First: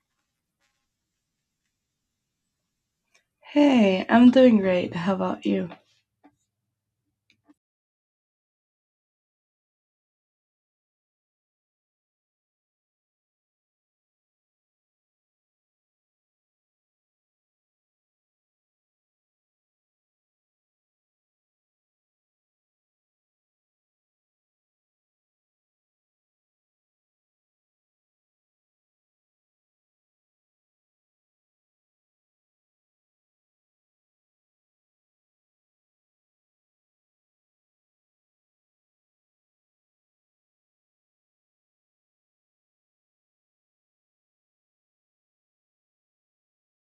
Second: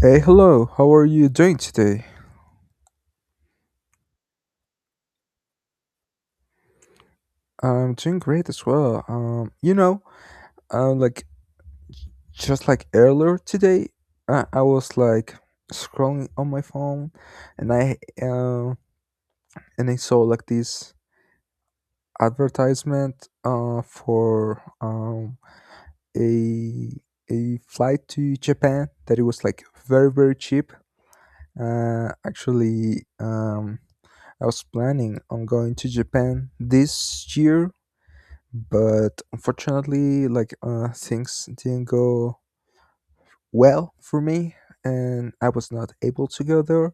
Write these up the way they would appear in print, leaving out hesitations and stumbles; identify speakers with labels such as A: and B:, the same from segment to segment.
A: Hey, hello. How are you doing today?
B: Hey, I'm doing great. How about you?
A: I'm doing great as well. Uh, like just like earlier today, I was like scrolling on my phone, and I saw like this advertisement for a a flight to Japan that it was like very very cheap. Actually, I was planning on going to Japan this year, but unfortunately like things didn't go well for me, and I was not able to go there.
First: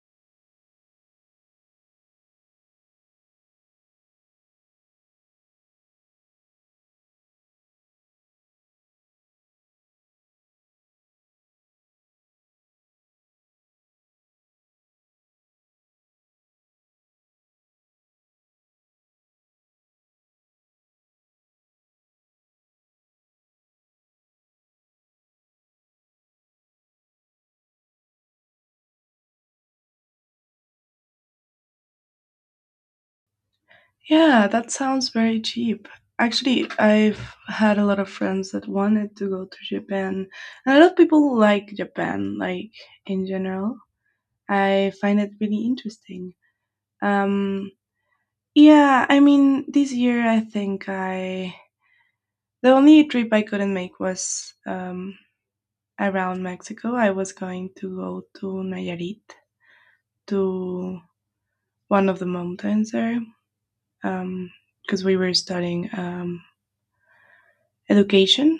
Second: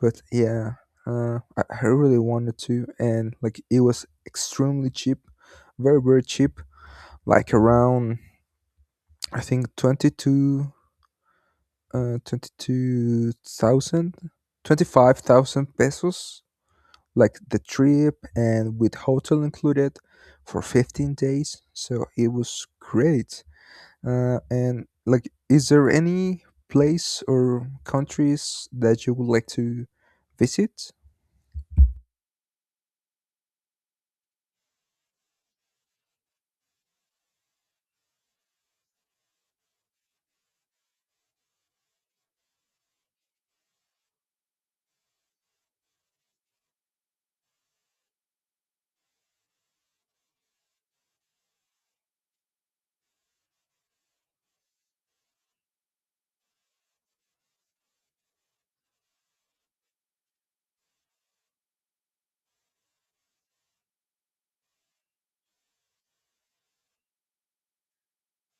A: But yeah, I really wanted to, and like it was extremely cheap, very very cheap, like around I think 22, 22,000, 25,000 pesos, like the trip and with hotel included for 15 days, so it was great. And like, is there any place or countries that you would like to visit?
B: Yeah, that sounds very cheap. Actually, I've had a lot of friends that wanted to go to Japan, and a lot of people like Japan, like in general. I find it really interesting. Um, yeah, I mean, this year I think I the only trip I couldn't make was around Mexico. I was going to go to Nayarit to one of the mountains there because we were studying education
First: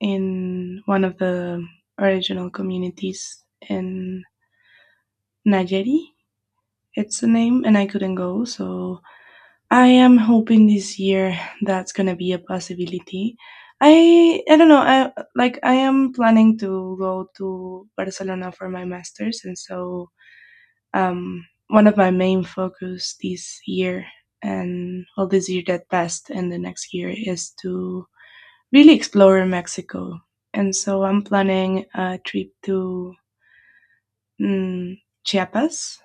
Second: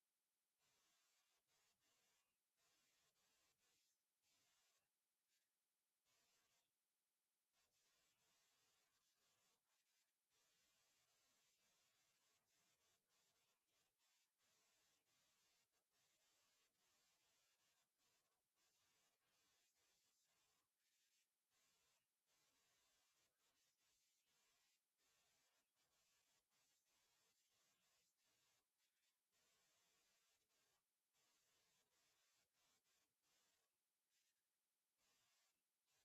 B: in one of the original communities in Najeri. It's the name, and I couldn't go. So I am hoping this year that's gonna be a possibility. I don't know. I like I am planning to go to Barcelona for my masters, and so one of my main focus this year and well this year that passed and the next year is to really explore Mexico. And so I'm planning a trip to Chiapas,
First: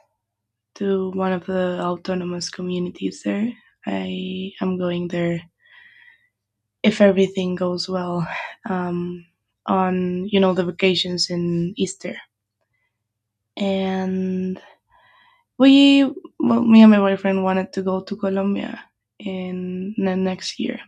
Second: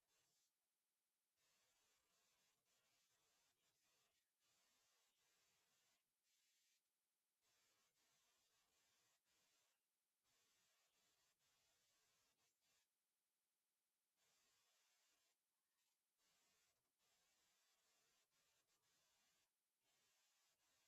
B: to one of the autonomous communities there. I am going there if everything goes well, um, on the vacations in Easter. And we, well, me and my boyfriend wanted to go to Colombia in the next year.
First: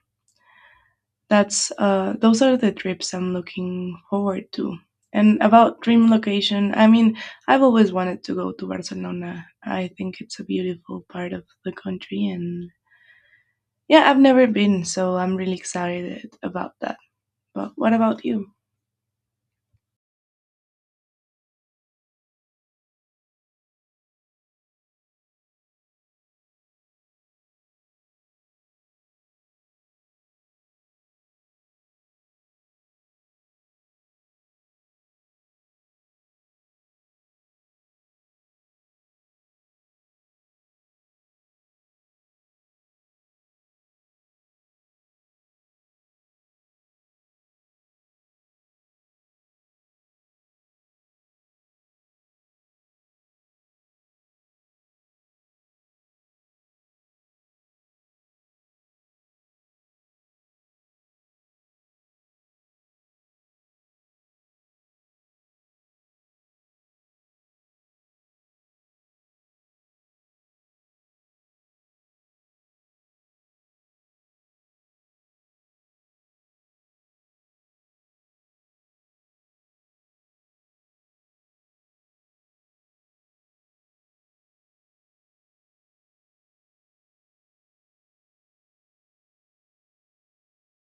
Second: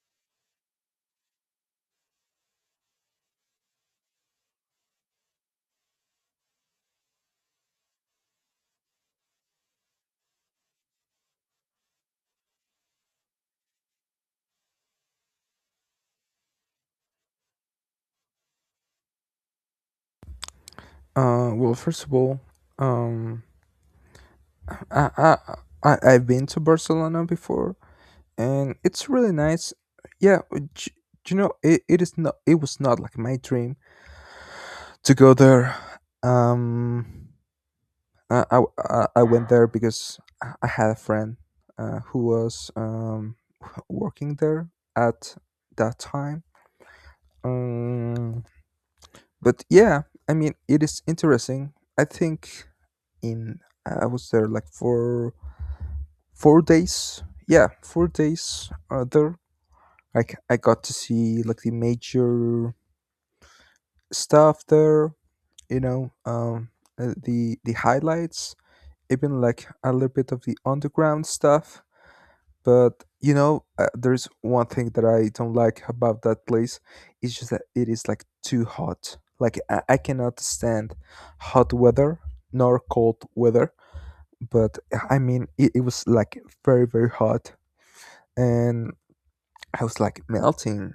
B: That's Those are the trips I'm looking forward to. And about dream location, I mean, I've always wanted to go to Barcelona. I think it's a beautiful part of the country, and yeah, I've never been, so I'm really excited about that. But what about you?
A: Well, first of all, um, I, I, I've been to Barcelona before, and it's really nice. Yeah, you know, it is not. It was not like my dream to go there. Um, I went there because I had a friend who was working there at that time. Um, but yeah, I mean, it is interesting. I think in I was there like for 4 days. Yeah, 4 days there. Like I got to see like the major stuff there. You know, the highlights, even like a little bit of the underground stuff. But you know, there's one thing that I don't like about that place. It's just that it is like too hot. Like I cannot stand hot weather nor cold weather. But I mean, it was like very very hot, and I was like melting.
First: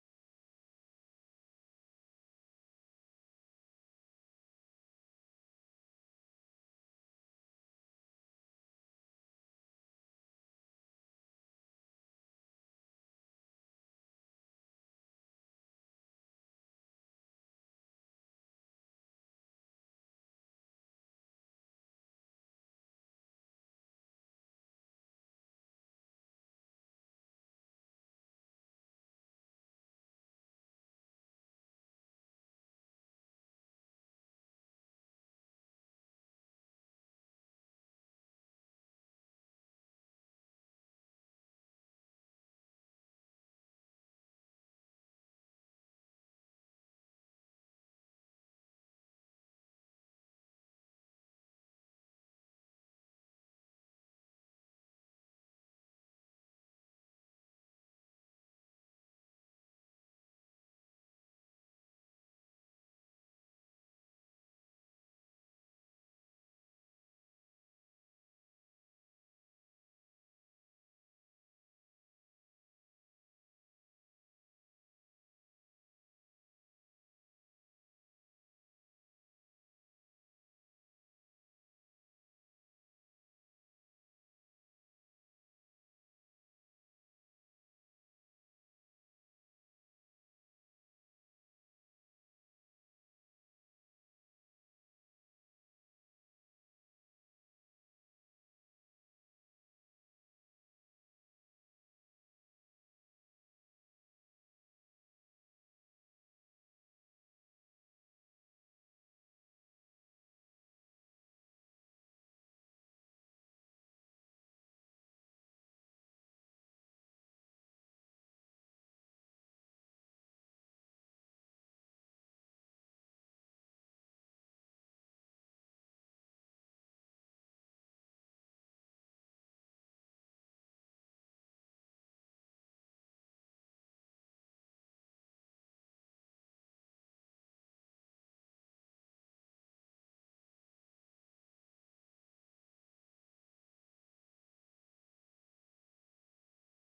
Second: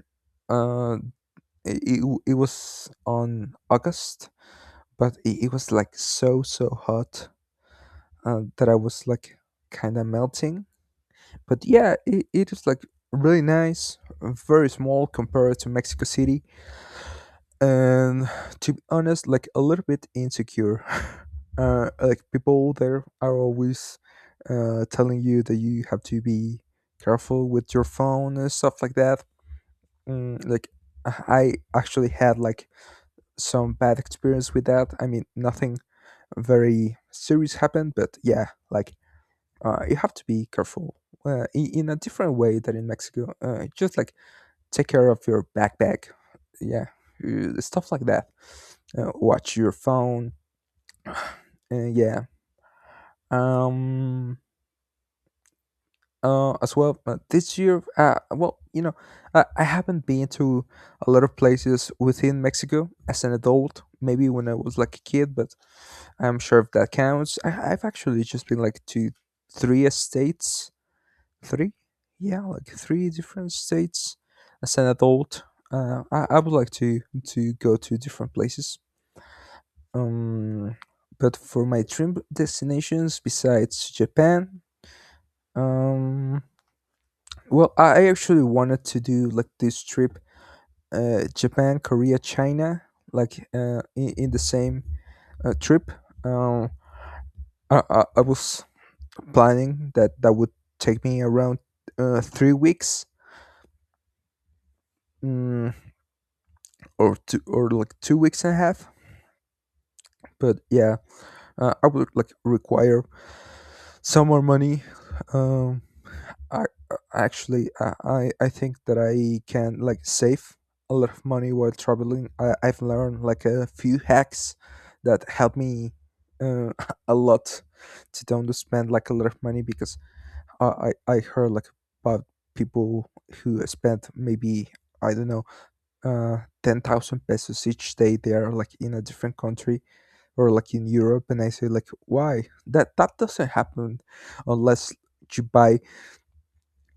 A: Uh, it was on August, but it was like so so hot that I was like kind of melting. But yeah, it is like really nice, very small compared to Mexico City, and to be honest, like a little bit insecure. Like people there are always telling you that you have to be careful with your phone and stuff like that. Like I actually had like some bad experience with that. I mean, nothing very serious happened, but yeah, like you have to be careful in a different way than in Mexico. Just like take care of your backpack, yeah, stuff like that. Watch your phone. uh, yeah. Um, as well, this year, well, you know, I haven't been to a lot of places within Mexico as an adult. Maybe when I was like a kid, but I'm sure if that counts. I've actually just been like to three states. Three? Yeah, like three different states. As an adult, I would like to go to different places. Um, but for my dream destinations, besides Japan, um, well, I actually wanted to do like this trip, Japan, Korea, China, like in the same trip. Um, I was planning that would take me around 3 weeks. Mm, or two or like 2 weeks and a half. But yeah, I would like require some more money. Um, I actually I think that I can like save a lot of money while traveling. I've learned like a few hacks that help me uh, a lot to don't spend like a lot of money, because I heard like about people who spent maybe I don't know 10,000 pesos each day they are like in a different country or like in Europe, and I say like why, that doesn't happen unless you buy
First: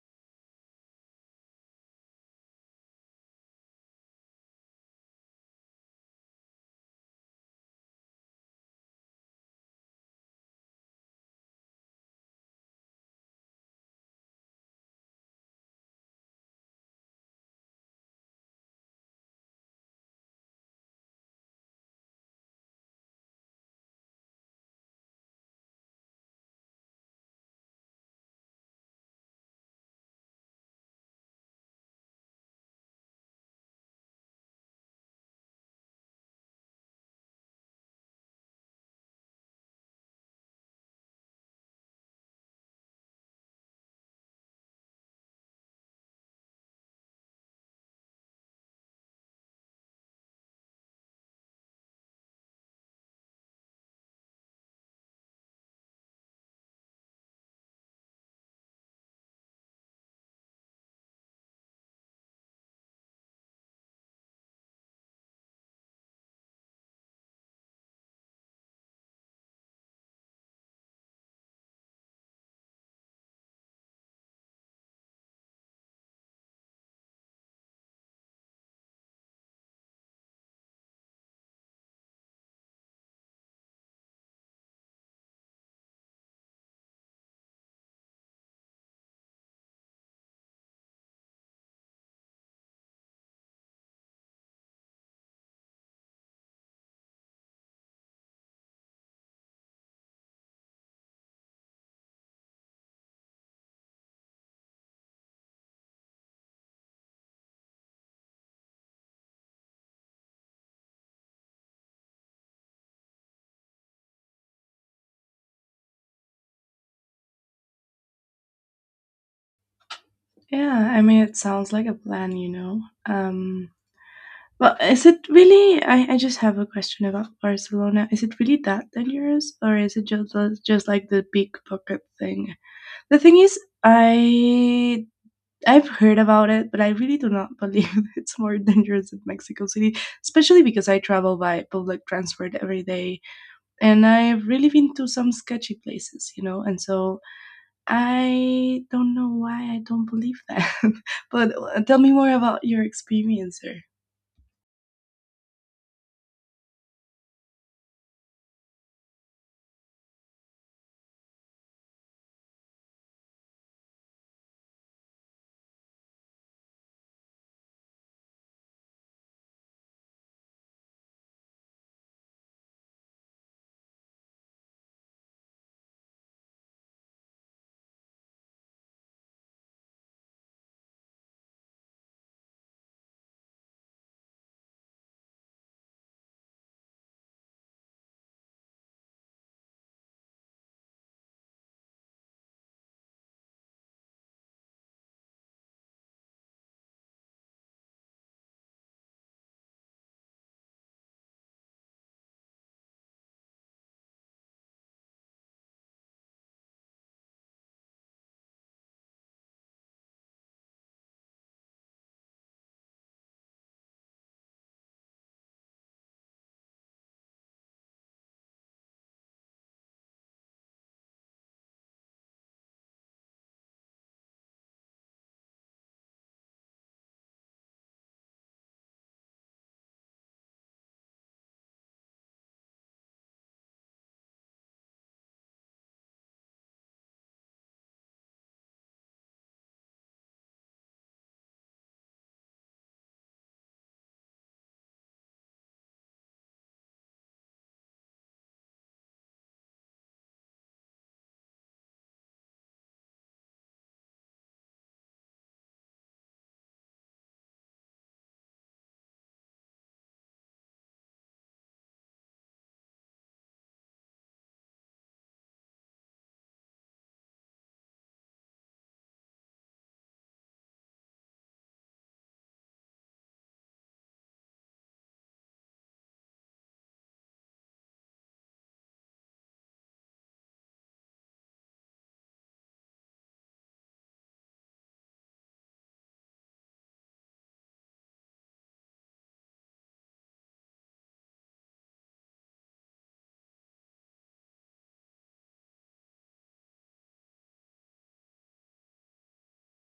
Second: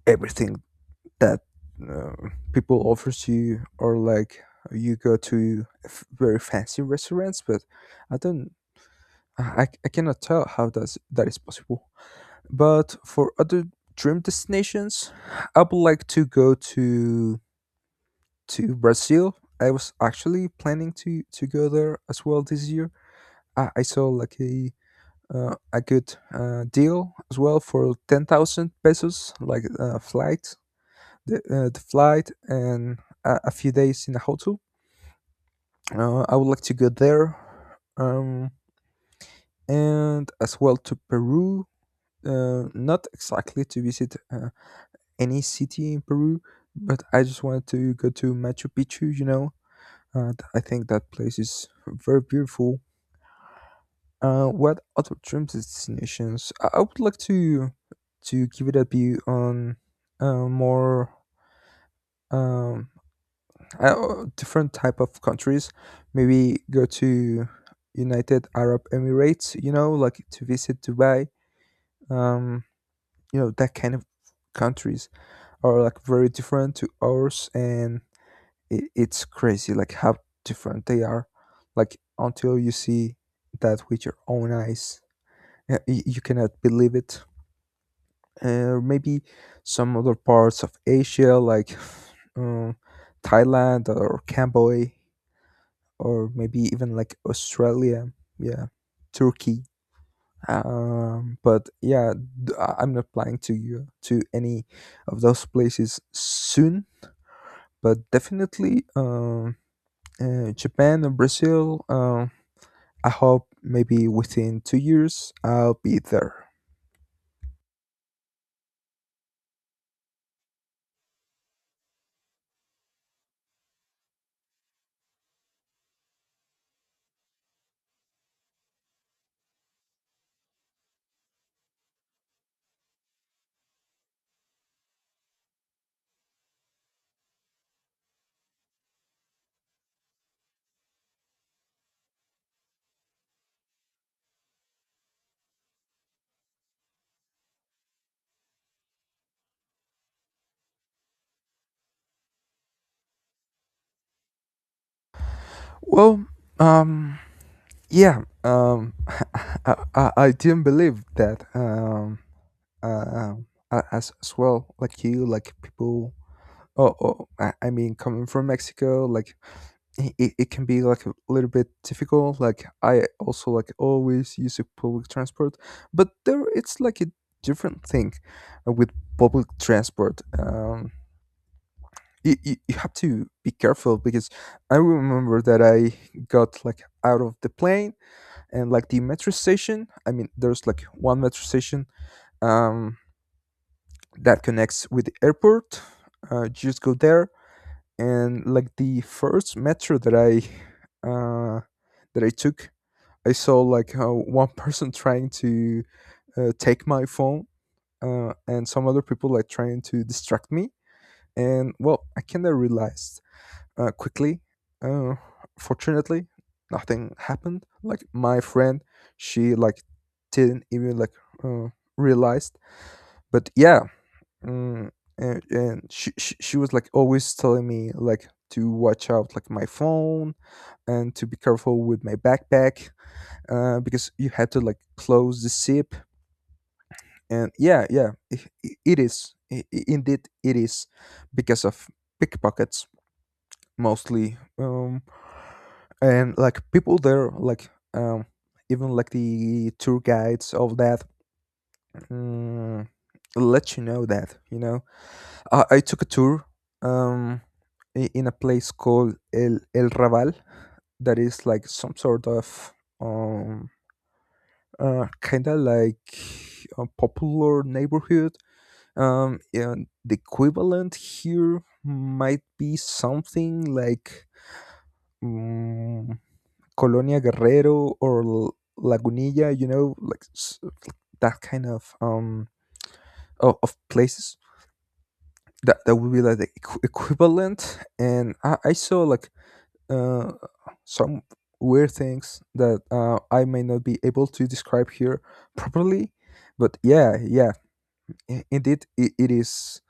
A: everything that uh, people offers you, or like you go to very fancy restaurants. But I don't, I cannot tell how that is possible. But for other dream destinations, I would like to go to Brazil. I was actually planning to go there as well this year. I saw like a a good deal as well for 10,000 pesos, like flight, the flight, and a few days in a hotel. I would like to go there, um, and as well to Peru. Not exactly to visit any city in Peru, but I just wanted to go to Machu Picchu. You know, and I think that place is very beautiful. What other dream destinations? I would like to give it a view on more um, different type of countries. Maybe go to United Arab Emirates. You know, like to visit Dubai. Um, you know that kind of countries are like very different to ours, and it's crazy like how different they are, like until you see that with your own eyes you cannot believe it. Maybe some other parts of asia like um, thailand or cambodia, or maybe even like australia, yeah, turkey. But yeah, I'm not planning to go to any of those places soon, but definitely Japan and Brazil. I hope maybe within 2 years I'll be there.
B: Yeah, I mean, it sounds like a plan, you know. Well, is it really? I just have a question about Barcelona. Is it really that dangerous, or is it just like the pickpocket thing? The thing is, I I've heard about it, but I really do not believe it's more dangerous than Mexico City, especially because I travel by public transport every day, and I've really been to some sketchy places, you know. And so I don't know why I don't believe that. but Tell me more about your experience there.
A: Well, um, yeah, I didn't believe that uh, as well, like you, like people. Oh, I mean, coming from Mexico, like it can be like a little bit difficult. Like I also like always use a public transport, but there it's like a different thing with public transport. You have to be careful because I remember that I got like out of the plane and like the metro station. I mean, there's like one metro station um, that connects with the airport. Just go there, and like the first metro that uh, I took, I saw like one person trying to take my phone, and some other people like trying to distract me. And well, I kind of realized quickly. Uh, fortunately, nothing happened. Like my friend, she like didn't even like uh, realized. But yeah, mm, and she was like always telling me like to watch out like my phone and to be careful with my backpack because you had to like close the zip. And yeah, yeah, I it is, indeed it is, because of pickpockets mostly. And like people there like um even like the tour guides of that, mm, let you know that. You know, I took a tour um in a place called el raval, that is like some sort of um kind of like a popular neighborhood, and the equivalent here might be something like, mm, Colonia Guerrero or Lagunilla, you know, like that kind of of places, that would be like the equivalent. And I saw like uh some weird things that I may not be able to describe here properly, but yeah, yeah, indeed it is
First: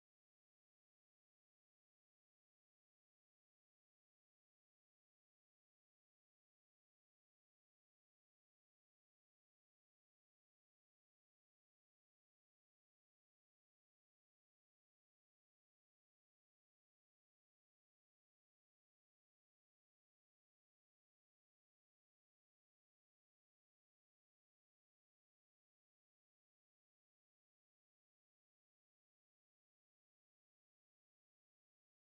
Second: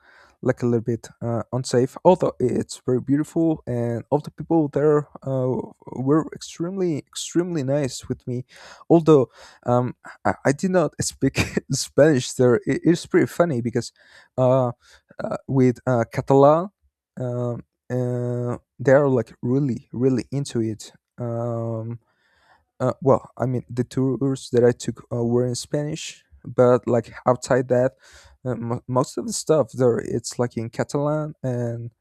A: like a little bit unsafe, although it's very beautiful, and all the people there were extremely extremely nice with me, although um, I did not speak spanish there. It's pretty funny because uh, with catalan, um, they are like really really into it. um, well, I mean, the tours that I took were in Spanish, but like outside that, mo most of the stuff there it's like in Catalan, and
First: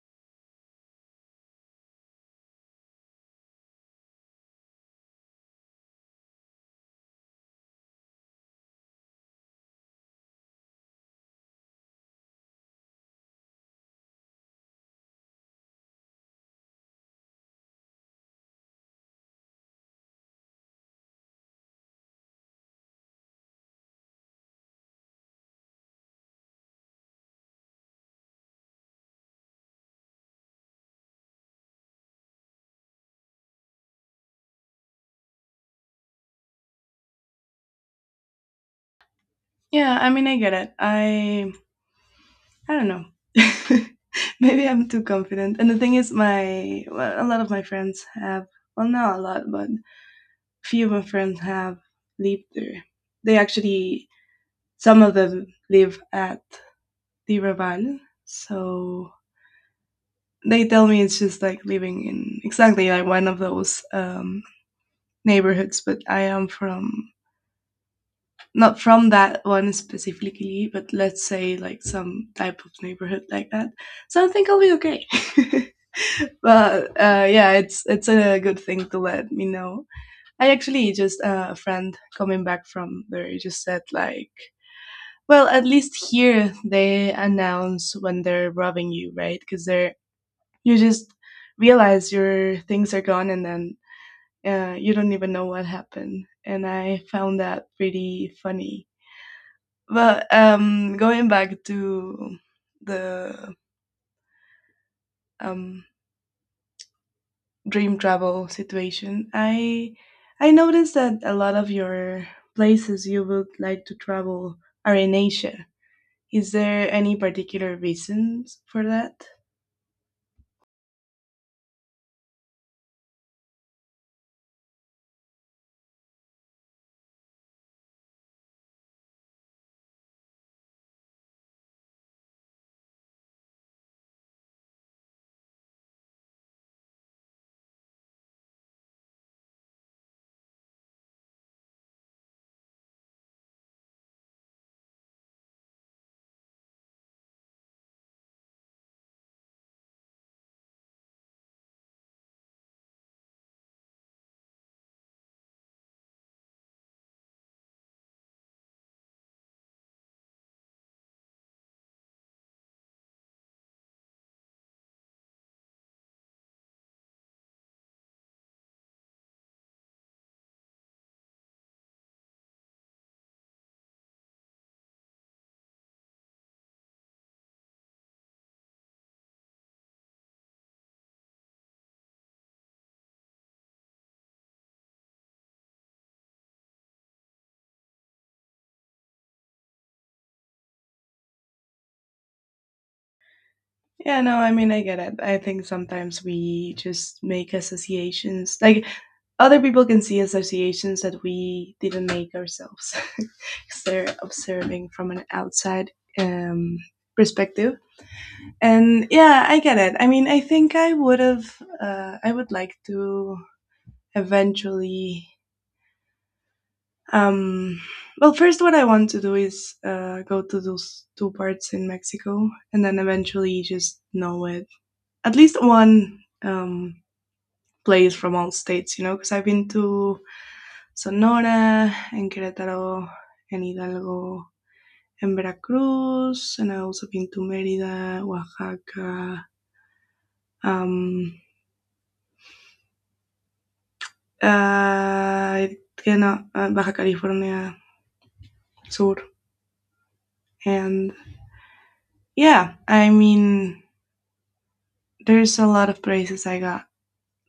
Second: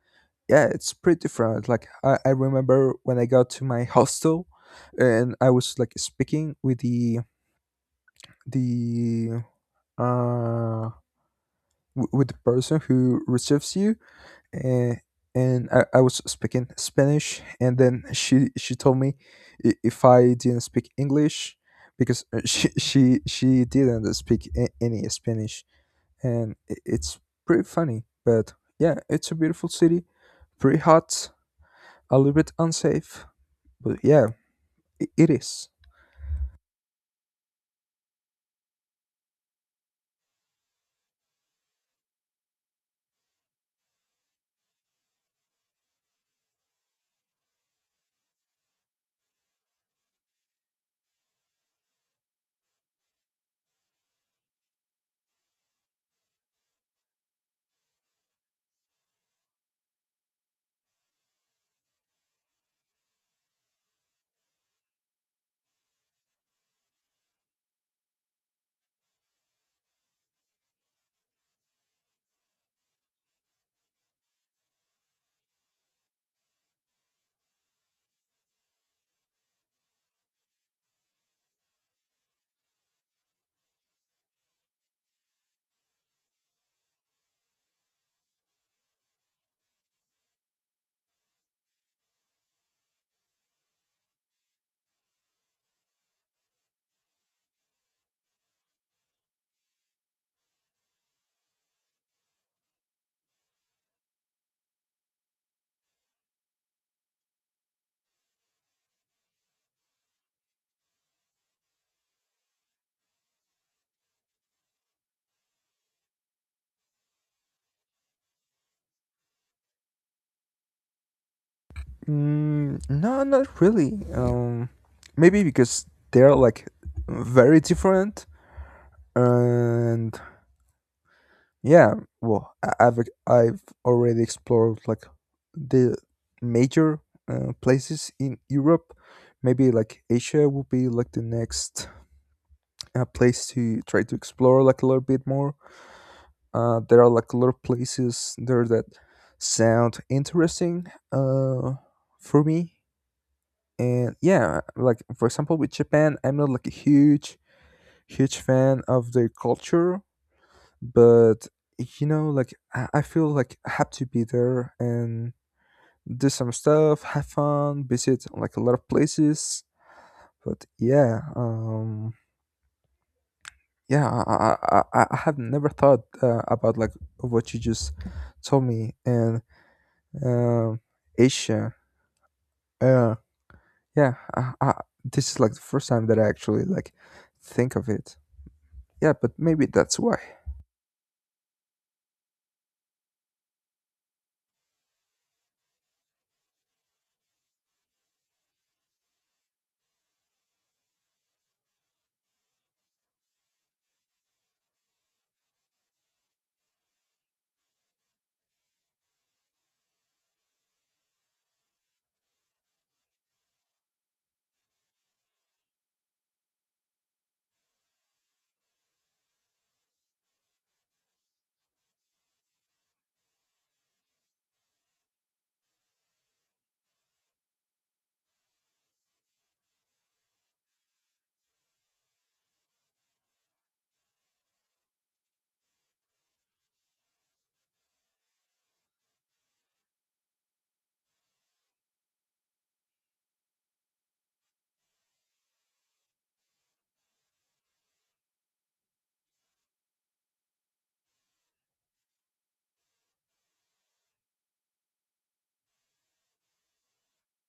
A: yeah, it's pretty different. Like I remember when I got to my hostel, and I was like speaking with the uh with the person who receives you, uh, and I was speaking Spanish, and then she told me if I didn't speak English, because she she didn't speak any Spanish, and it's pretty funny. But yeah, it's a beautiful city, pretty hot, a little bit unsafe, but yeah, I it is.
B: Yeah, I mean, I get it. I don't know. Maybe I'm too confident. And the thing is, my well, a lot of my friends have well, not a lot, but a few of my friends have lived there. They actually some of them live at the Raval, so they tell me it's just like living in exactly like one of those neighborhoods. But I am from not from that one specifically, but let's say like some type of neighborhood like that. So I think I'll be okay. but Yeah, it's a good thing to let me know. I actually just a friend coming back from there just said like, well, at least here they announce when they're robbing you, right? Because they're you just realize your things are gone and then you don't even know what happened. And I found that pretty funny. Well, going back to the um, dream travel situation, I noticed that a lot of your places you would like to travel are in Asia. Is there any particular reasons for that?
A: Mm, no, not really. Maybe because they're like very different. And yeah, well, I've already explored like the major places in Europe. Maybe like Asia would be like the next place to try to explore like a little bit more. There are like a lot of places there that sound interesting uh, for me. And yeah, like for example with Japan, I'm not like a huge fan of their culture, but you know like I feel like I have to be there and do some stuff, have fun, visit like a lot of places. But have never thought about like what you just told me. And um Asia. Yeah, yeah. I, I, this is like the first time that I actually like think of it. Yeah, but maybe that's why.
B: Yeah, no, I mean I get it. I think sometimes we just make associations. Like other people can see associations that we didn't make ourselves because they're observing from an outside um, perspective. And yeah, I get it. I mean, I think I would have, I would like to eventually. Um, well, first, what I want to do is go to those two parts in Mexico and then eventually just know it. At least one place from all states, you know, because I've been to Sonora and Querétaro and Hidalgo and Veracruz, and I've also been to Mérida, Oaxaca. Um, uh, you know, Baja California Sur. And yeah, I mean, there's a lot of places I got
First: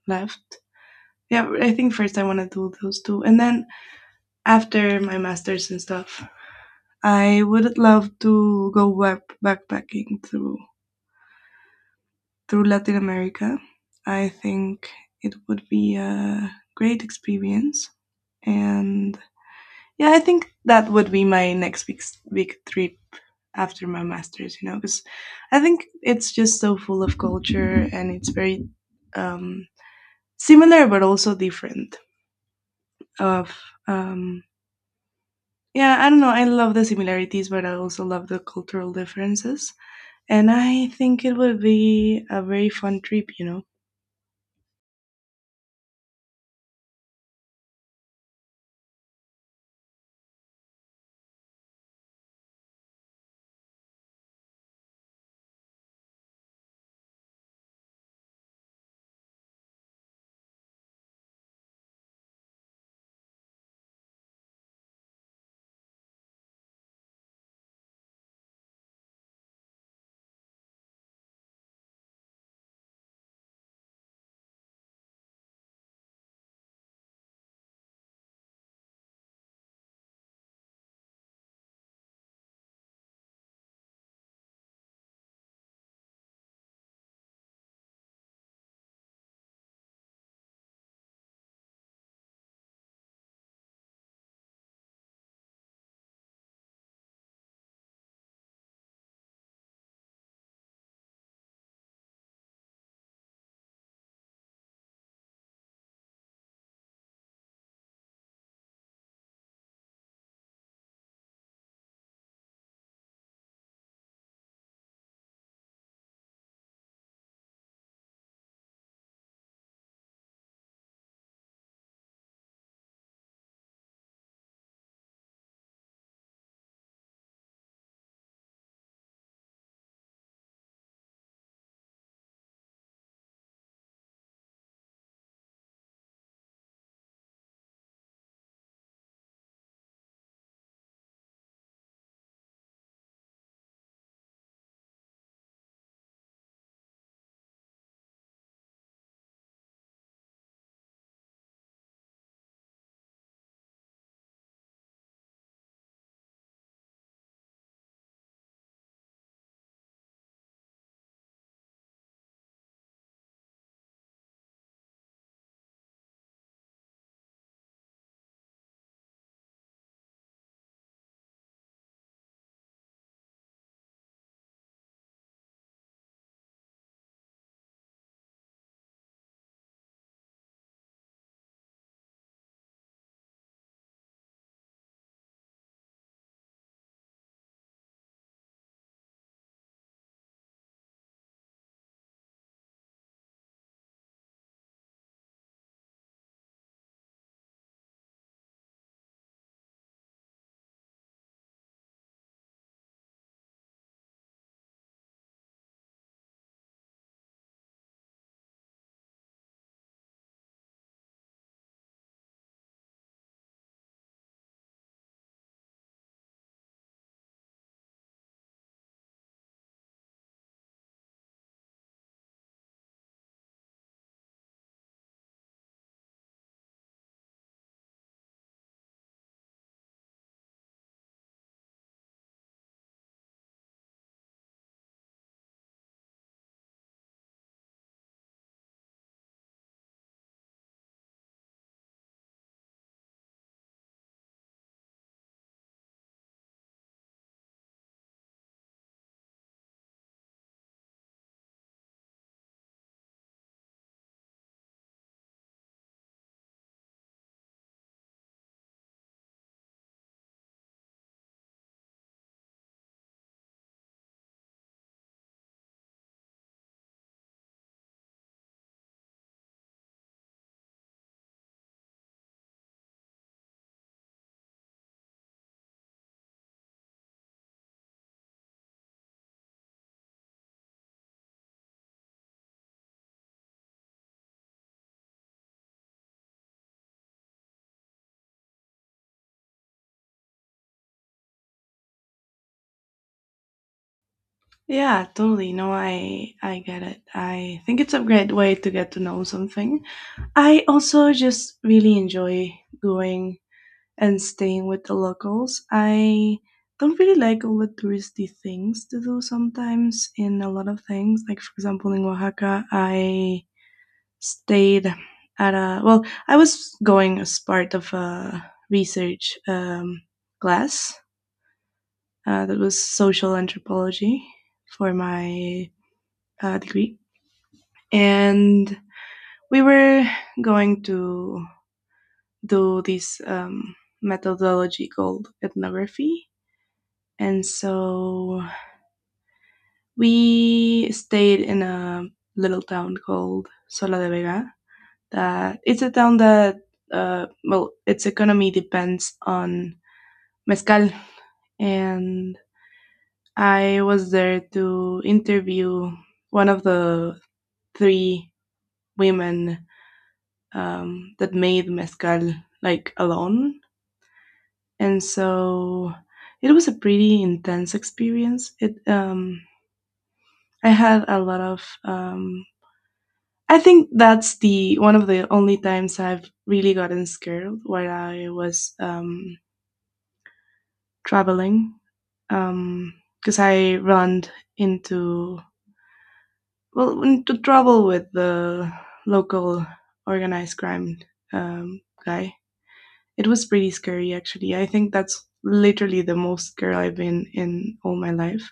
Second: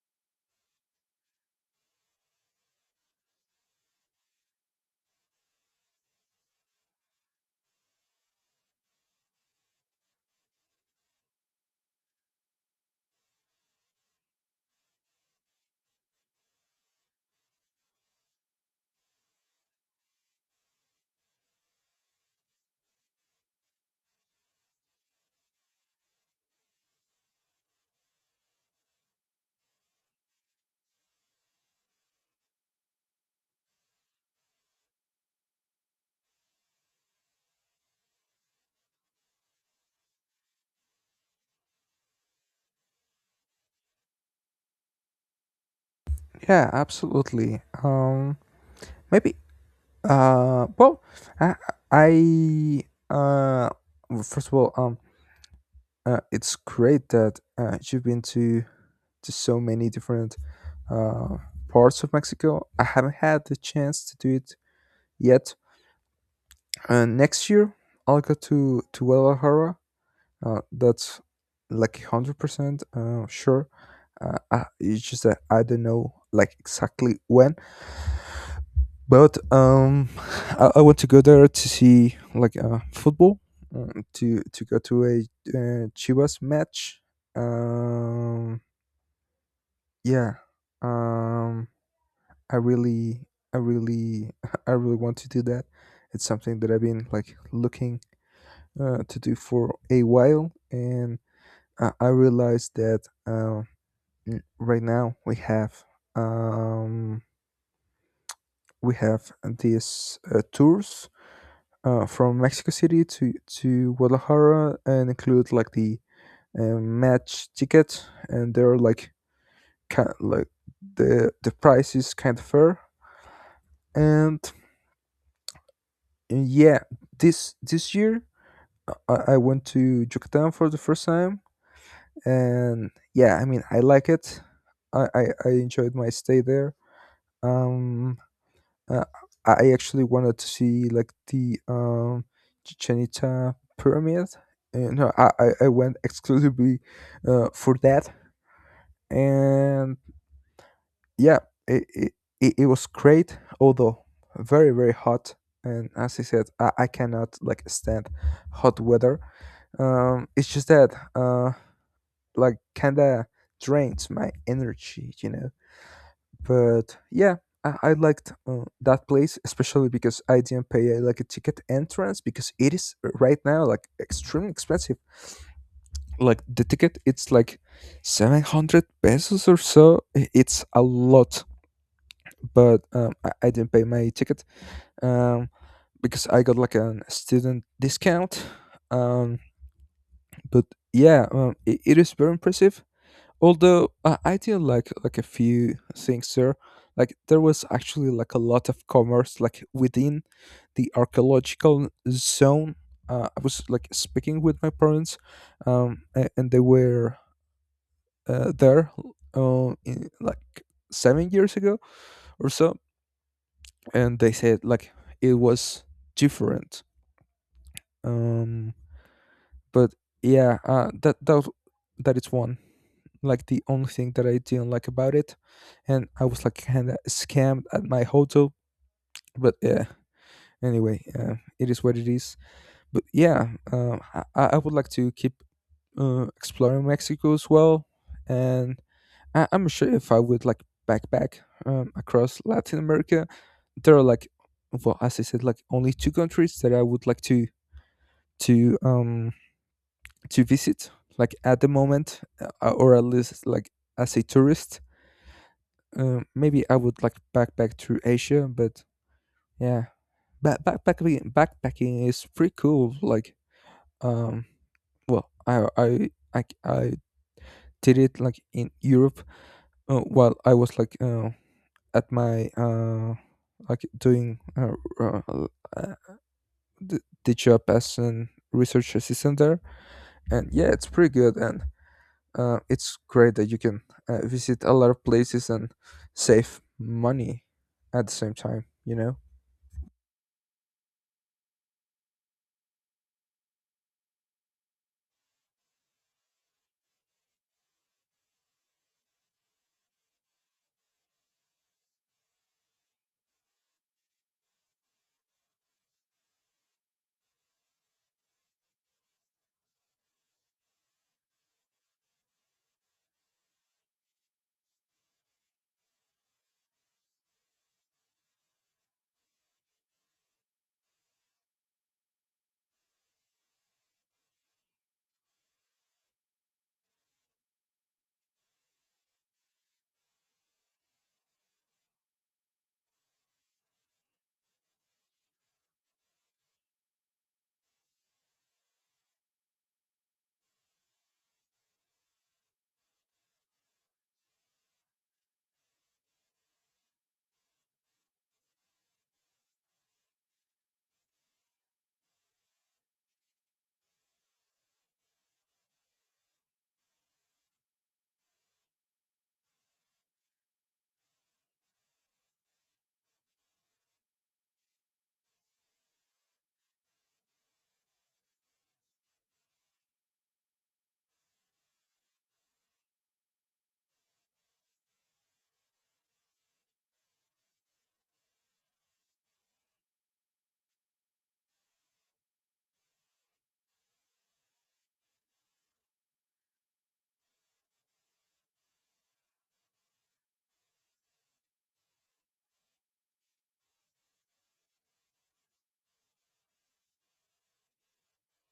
B: left. Yeah, I think first I want to do those two. And then after my master's and stuff, I would love to go backpacking through Latin America. I think it would be a great experience. And yeah, I think that would be my next week trip after my master's, you know, because I think it's just so full of culture and it's very um, similar but also different. Of um, yeah, I don't know. I love the similarities, but I also love the cultural differences, and I think it would be a very fun trip, you know.
A: Yeah, absolutely. Um maybe well, I, I uh, well, First of all, it's great that you've been to so many different uh parts of Mexico. I haven't had the chance to do it yet. Next year, I'll go to Guadalajara. That's like 100% sure. It's just that I don't know like exactly when. But I want to go there to see like football, to go to a Chivas match. Um, yeah. Um, I really, I really, I really want to do that. It's something that I've been like looking to do for a while, and I realized that right now um, we have these tours from Mexico City to Guadalajara and include like the match ticket, and they're like kind like the price is kind of fair. And yeah, this year uh, I went to Yucatan for the first time, and yeah, I mean I like it. I enjoyed my stay there. Um, Uh, I actually wanted to see like the Chichen Itza pyramid. No, I went exclusively for that, and yeah, it, it it was great, although very hot. And as I said, I cannot like stand hot weather. It's just that like kinda drains my energy, you know. But yeah, I liked that place, especially because I didn't pay like a ticket entrance because it is right now like extremely expensive. Like the ticket, it's like 700 pesos or so. I- It's a lot, but I didn't pay my ticket um, because I got like a student discount. Um, but yeah, it, it is very impressive, although I did like a few things there. Like there was actually like a lot of commerce like within the archaeological zone. I was like speaking with my parents, and they were there like 7 years ago or so, and they said like it was different. Um but yeah, that is one, like the only thing that I didn't like about it. And I was like kind of scammed at my hotel. But yeah, anyway, it is what it is. But yeah, I would like to keep exploring Mexico as well. And I, I'm sure if I would like backpack across Latin America, there are like, well, as I said, like only two countries that I would like to to um to visit like at the moment, or at least like as a tourist. Maybe I would like to backpack through Asia. But yeah, backpacking is pretty cool. Like, um, well, I I I did it like in Europe while I was like at my like doing uh, the job as an research assistant there. And yeah, it's pretty good, and it's great that you can visit a lot of places and save money at the same time. You know.
B: Yeah, totally. No, I get it. I think it's a great way to get to know something. I also just really enjoy going and staying with the locals. I don't really like all the touristy things to do sometimes in a lot of things. Like, for example, in Oaxaca, I stayed at a, well, I was going as part of a research class that was social anthropology for my degree. And we were going to do this methodology called ethnography. And so we stayed in a little town called Sola de Vega. That it's a town that, well, its economy depends on mezcal, and I was there to interview one of the three women that made mezcal like alone, and so it was a pretty intense experience. It I had a lot of I think that's the one of the only times I've really gotten scared while I was traveling, because I ran into well into trouble with the local organized crime guy. It was pretty scary, actually. I think that's literally the most scared I've been in all my life.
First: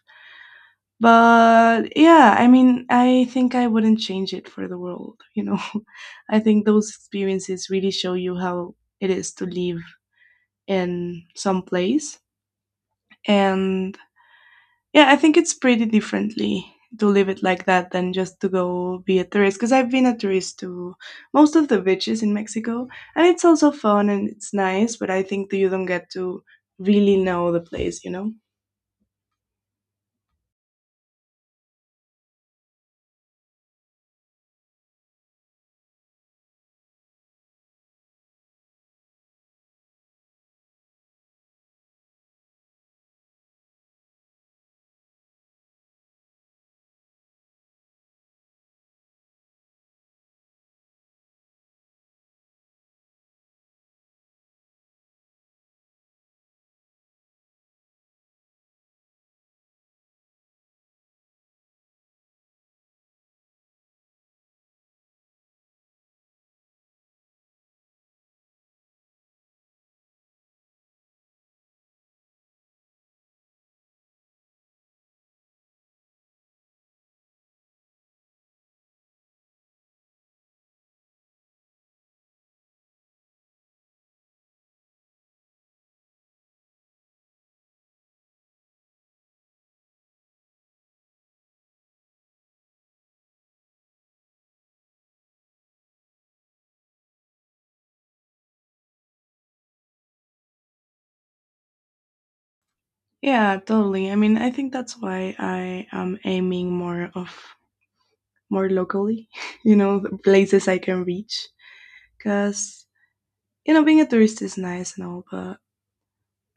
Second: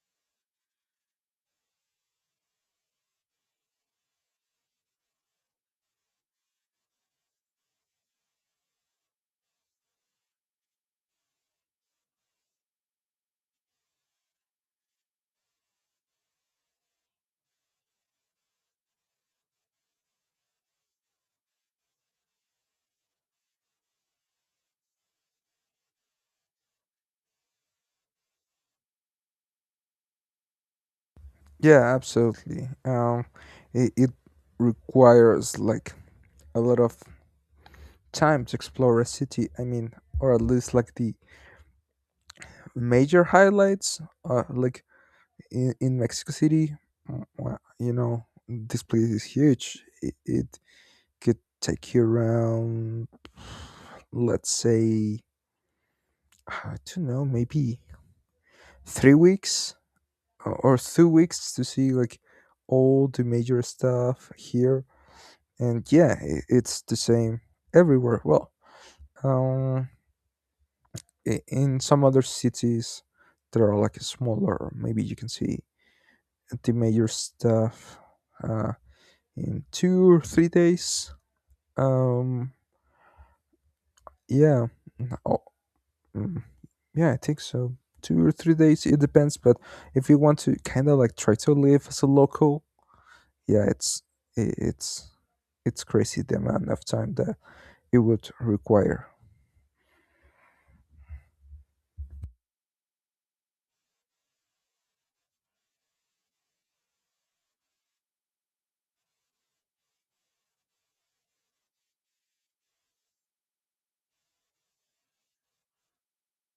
B: But yeah, I mean, I think I wouldn't change it for the world, you know. I think those experiences really show you how it is to live in some place. And yeah, I think it's pretty differently to live it like that than just to go be a tourist. Because I've been a tourist to most of the beaches in Mexico, and it's also fun and it's nice. But I think that you don't get to really know the place, you know.
A: Yeah, absolutely. It, it requires like a lot of time to explore a city. I mean, or at least like the major highlights. Like in Mexico City, mm, well, you know, this place is huge. It could take you around, let's say, I don't know, maybe 3 weeks or 2 weeks to see like all the major stuff here. And yeah, I- it's the same everywhere. Um, in some other cities that are like smaller, maybe you can see the major stuff uh, in 2 or 3 days. um, yeah n- oh, mm, yeah, I think so, 2 or 3 days, it depends. But if you want to kind of like try to live as a local, yeah, i- it's it's crazy the amount of time that it would require.
B: Yeah, totally. I mean, I think that's why I am aiming more of more locally, you know, the places I can reach. Because, you know, being a tourist is nice and all, but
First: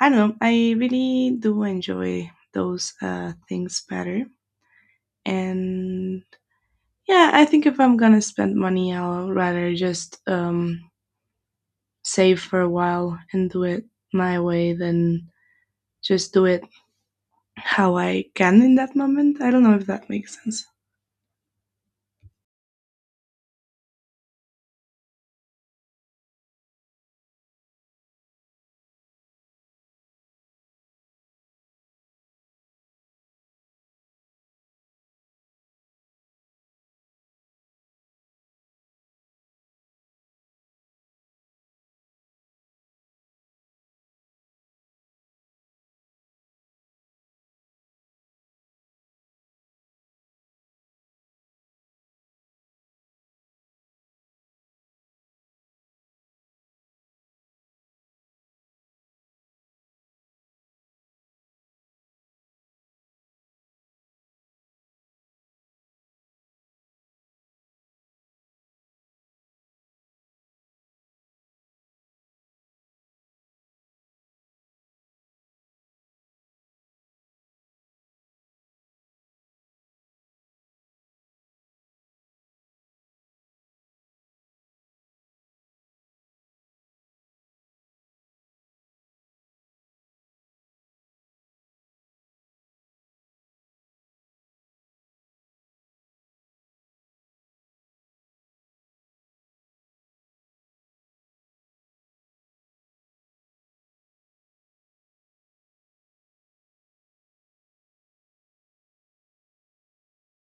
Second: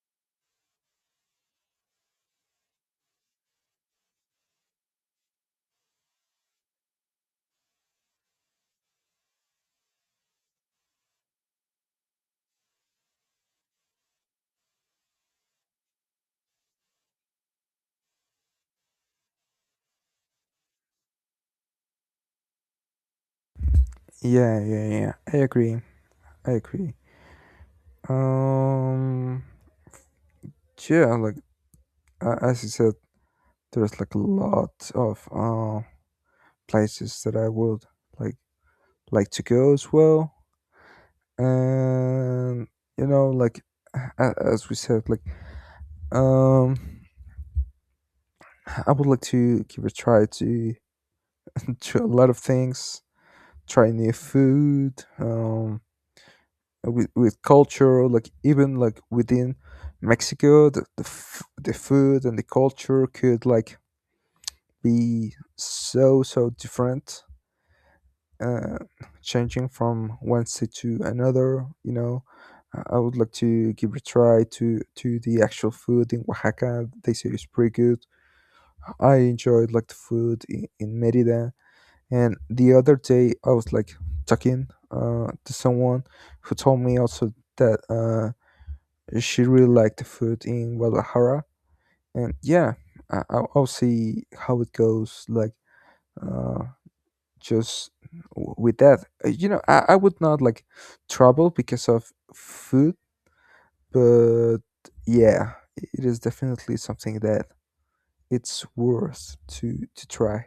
B: I don't know, I really do enjoy those things better. And yeah, I think if I'm gonna spend money, I'll rather just save for a while and do it my way than just do it how I can in that moment. I don't know if that makes sense.
A: Yeah I agree, I agree. Um, yeah, like as you said, there's like a lot of places that I would like like to go as well. And you know, like a- as we said, like um, I would like to give a try to to a lot of things, try new food, with culture, like even like within Mexico, the food and the culture could like be so different, uh, changing from one city to another, you know. I would like to give a try to the actual food in Oaxaca. They say it's pretty good. I enjoyed like the food in Merida. And the other day I was like talking to someone who told me also that she really liked the food in Guadalajara. And yeah, I'll see how it goes like, uh, just with that. You know, I would not like trouble because of food. But yeah, I- it is definitely something that it's worth to try.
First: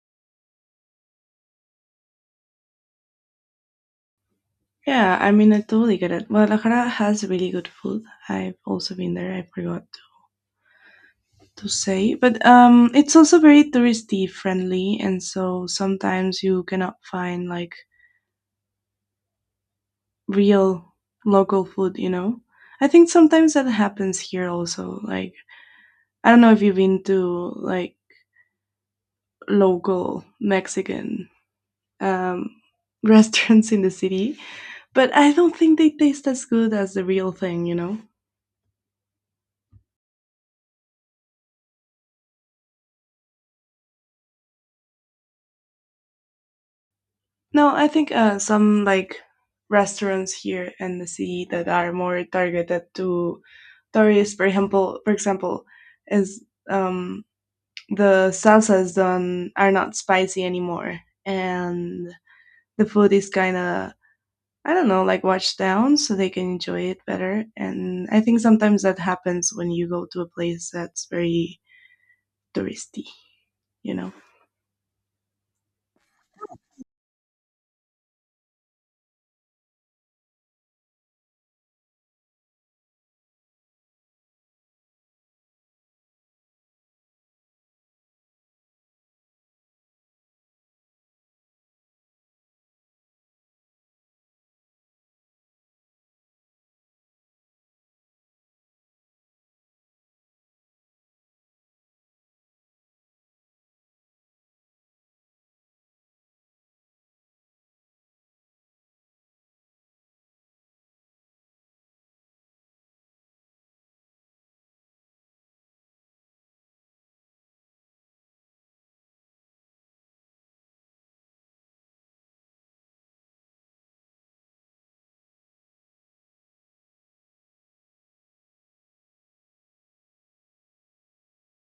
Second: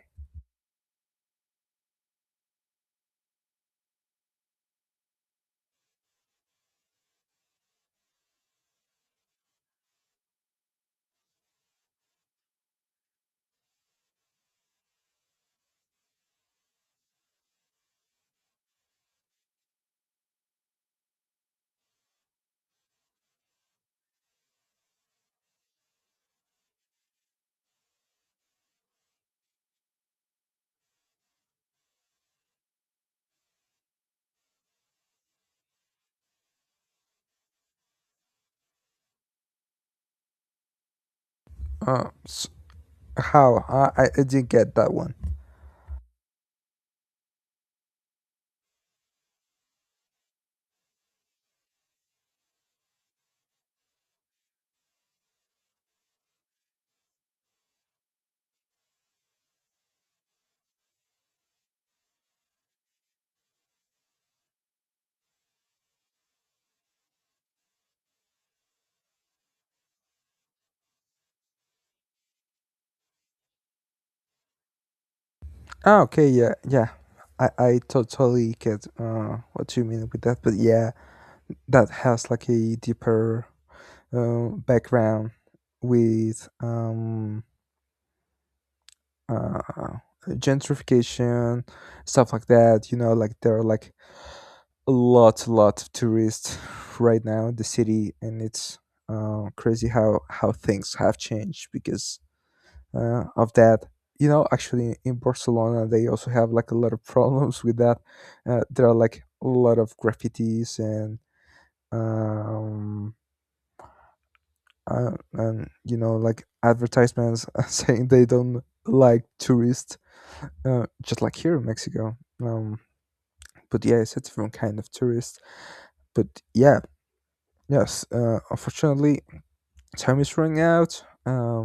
B: Yeah, I mean, I totally get it. Guadalajara has really good food. I've also been there, I forgot to say, but it's also very touristy friendly, and so sometimes you cannot find like real local food. You know, I think sometimes that happens here also. Like I don't know if you've been to like local Mexican um, restaurants in the city, but I don't think they taste as good as the real thing. You know?
A: Uh s how i i I didn't get that one.
B: No, I think some like restaurants here in the city that are more targeted to Torres, for example, is um, the salsas done are not spicy anymore, and the food is kind of I don't know, like washed down so they can enjoy it better. And I think sometimes that happens when you go to a place that's very touristy, you know.
A: Ah, okay, yeah, yeah, i totally get what you mean with that. But yeah, that has like a deeper background with uh, gentrification, stuff like that. You know, like there are like a lot of tourists right now in the city, and it's crazy how things have changed because of that. You know, actually in Barcelona they also have like a lot of problems with that. There are like a lot of graffitis um, and you know like advertisements saying they don't like tourists. Just like here in Mexico. But yeah, it's a different kind of tourist. But yeah, yes. Unfortunately, time is running out.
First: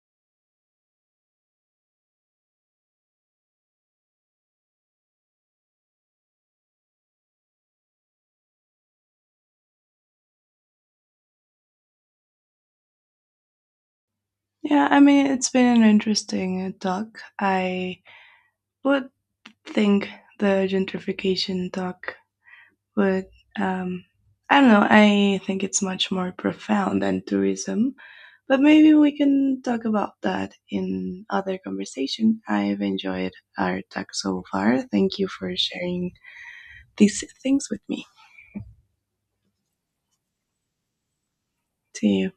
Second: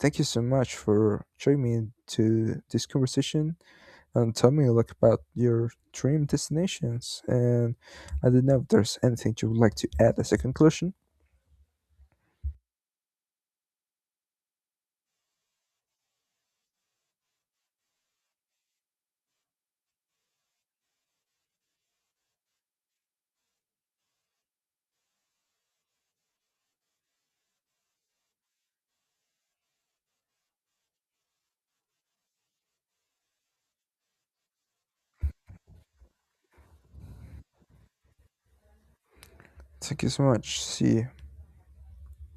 A: Thank you so much for joining me to this conversation and tell me like about your dream destinations. And I don't know if there's anything you would like to add as a conclusion.
B: Yeah, I mean it's been an interesting talk. I would think the gentrification talk. But um, I don't know. I think it's much more profound than tourism. But maybe we can talk about that in other conversation. I've enjoyed our talk so far. Thank you for sharing these things with me.
A: Thank you so much. See you.
B: See you.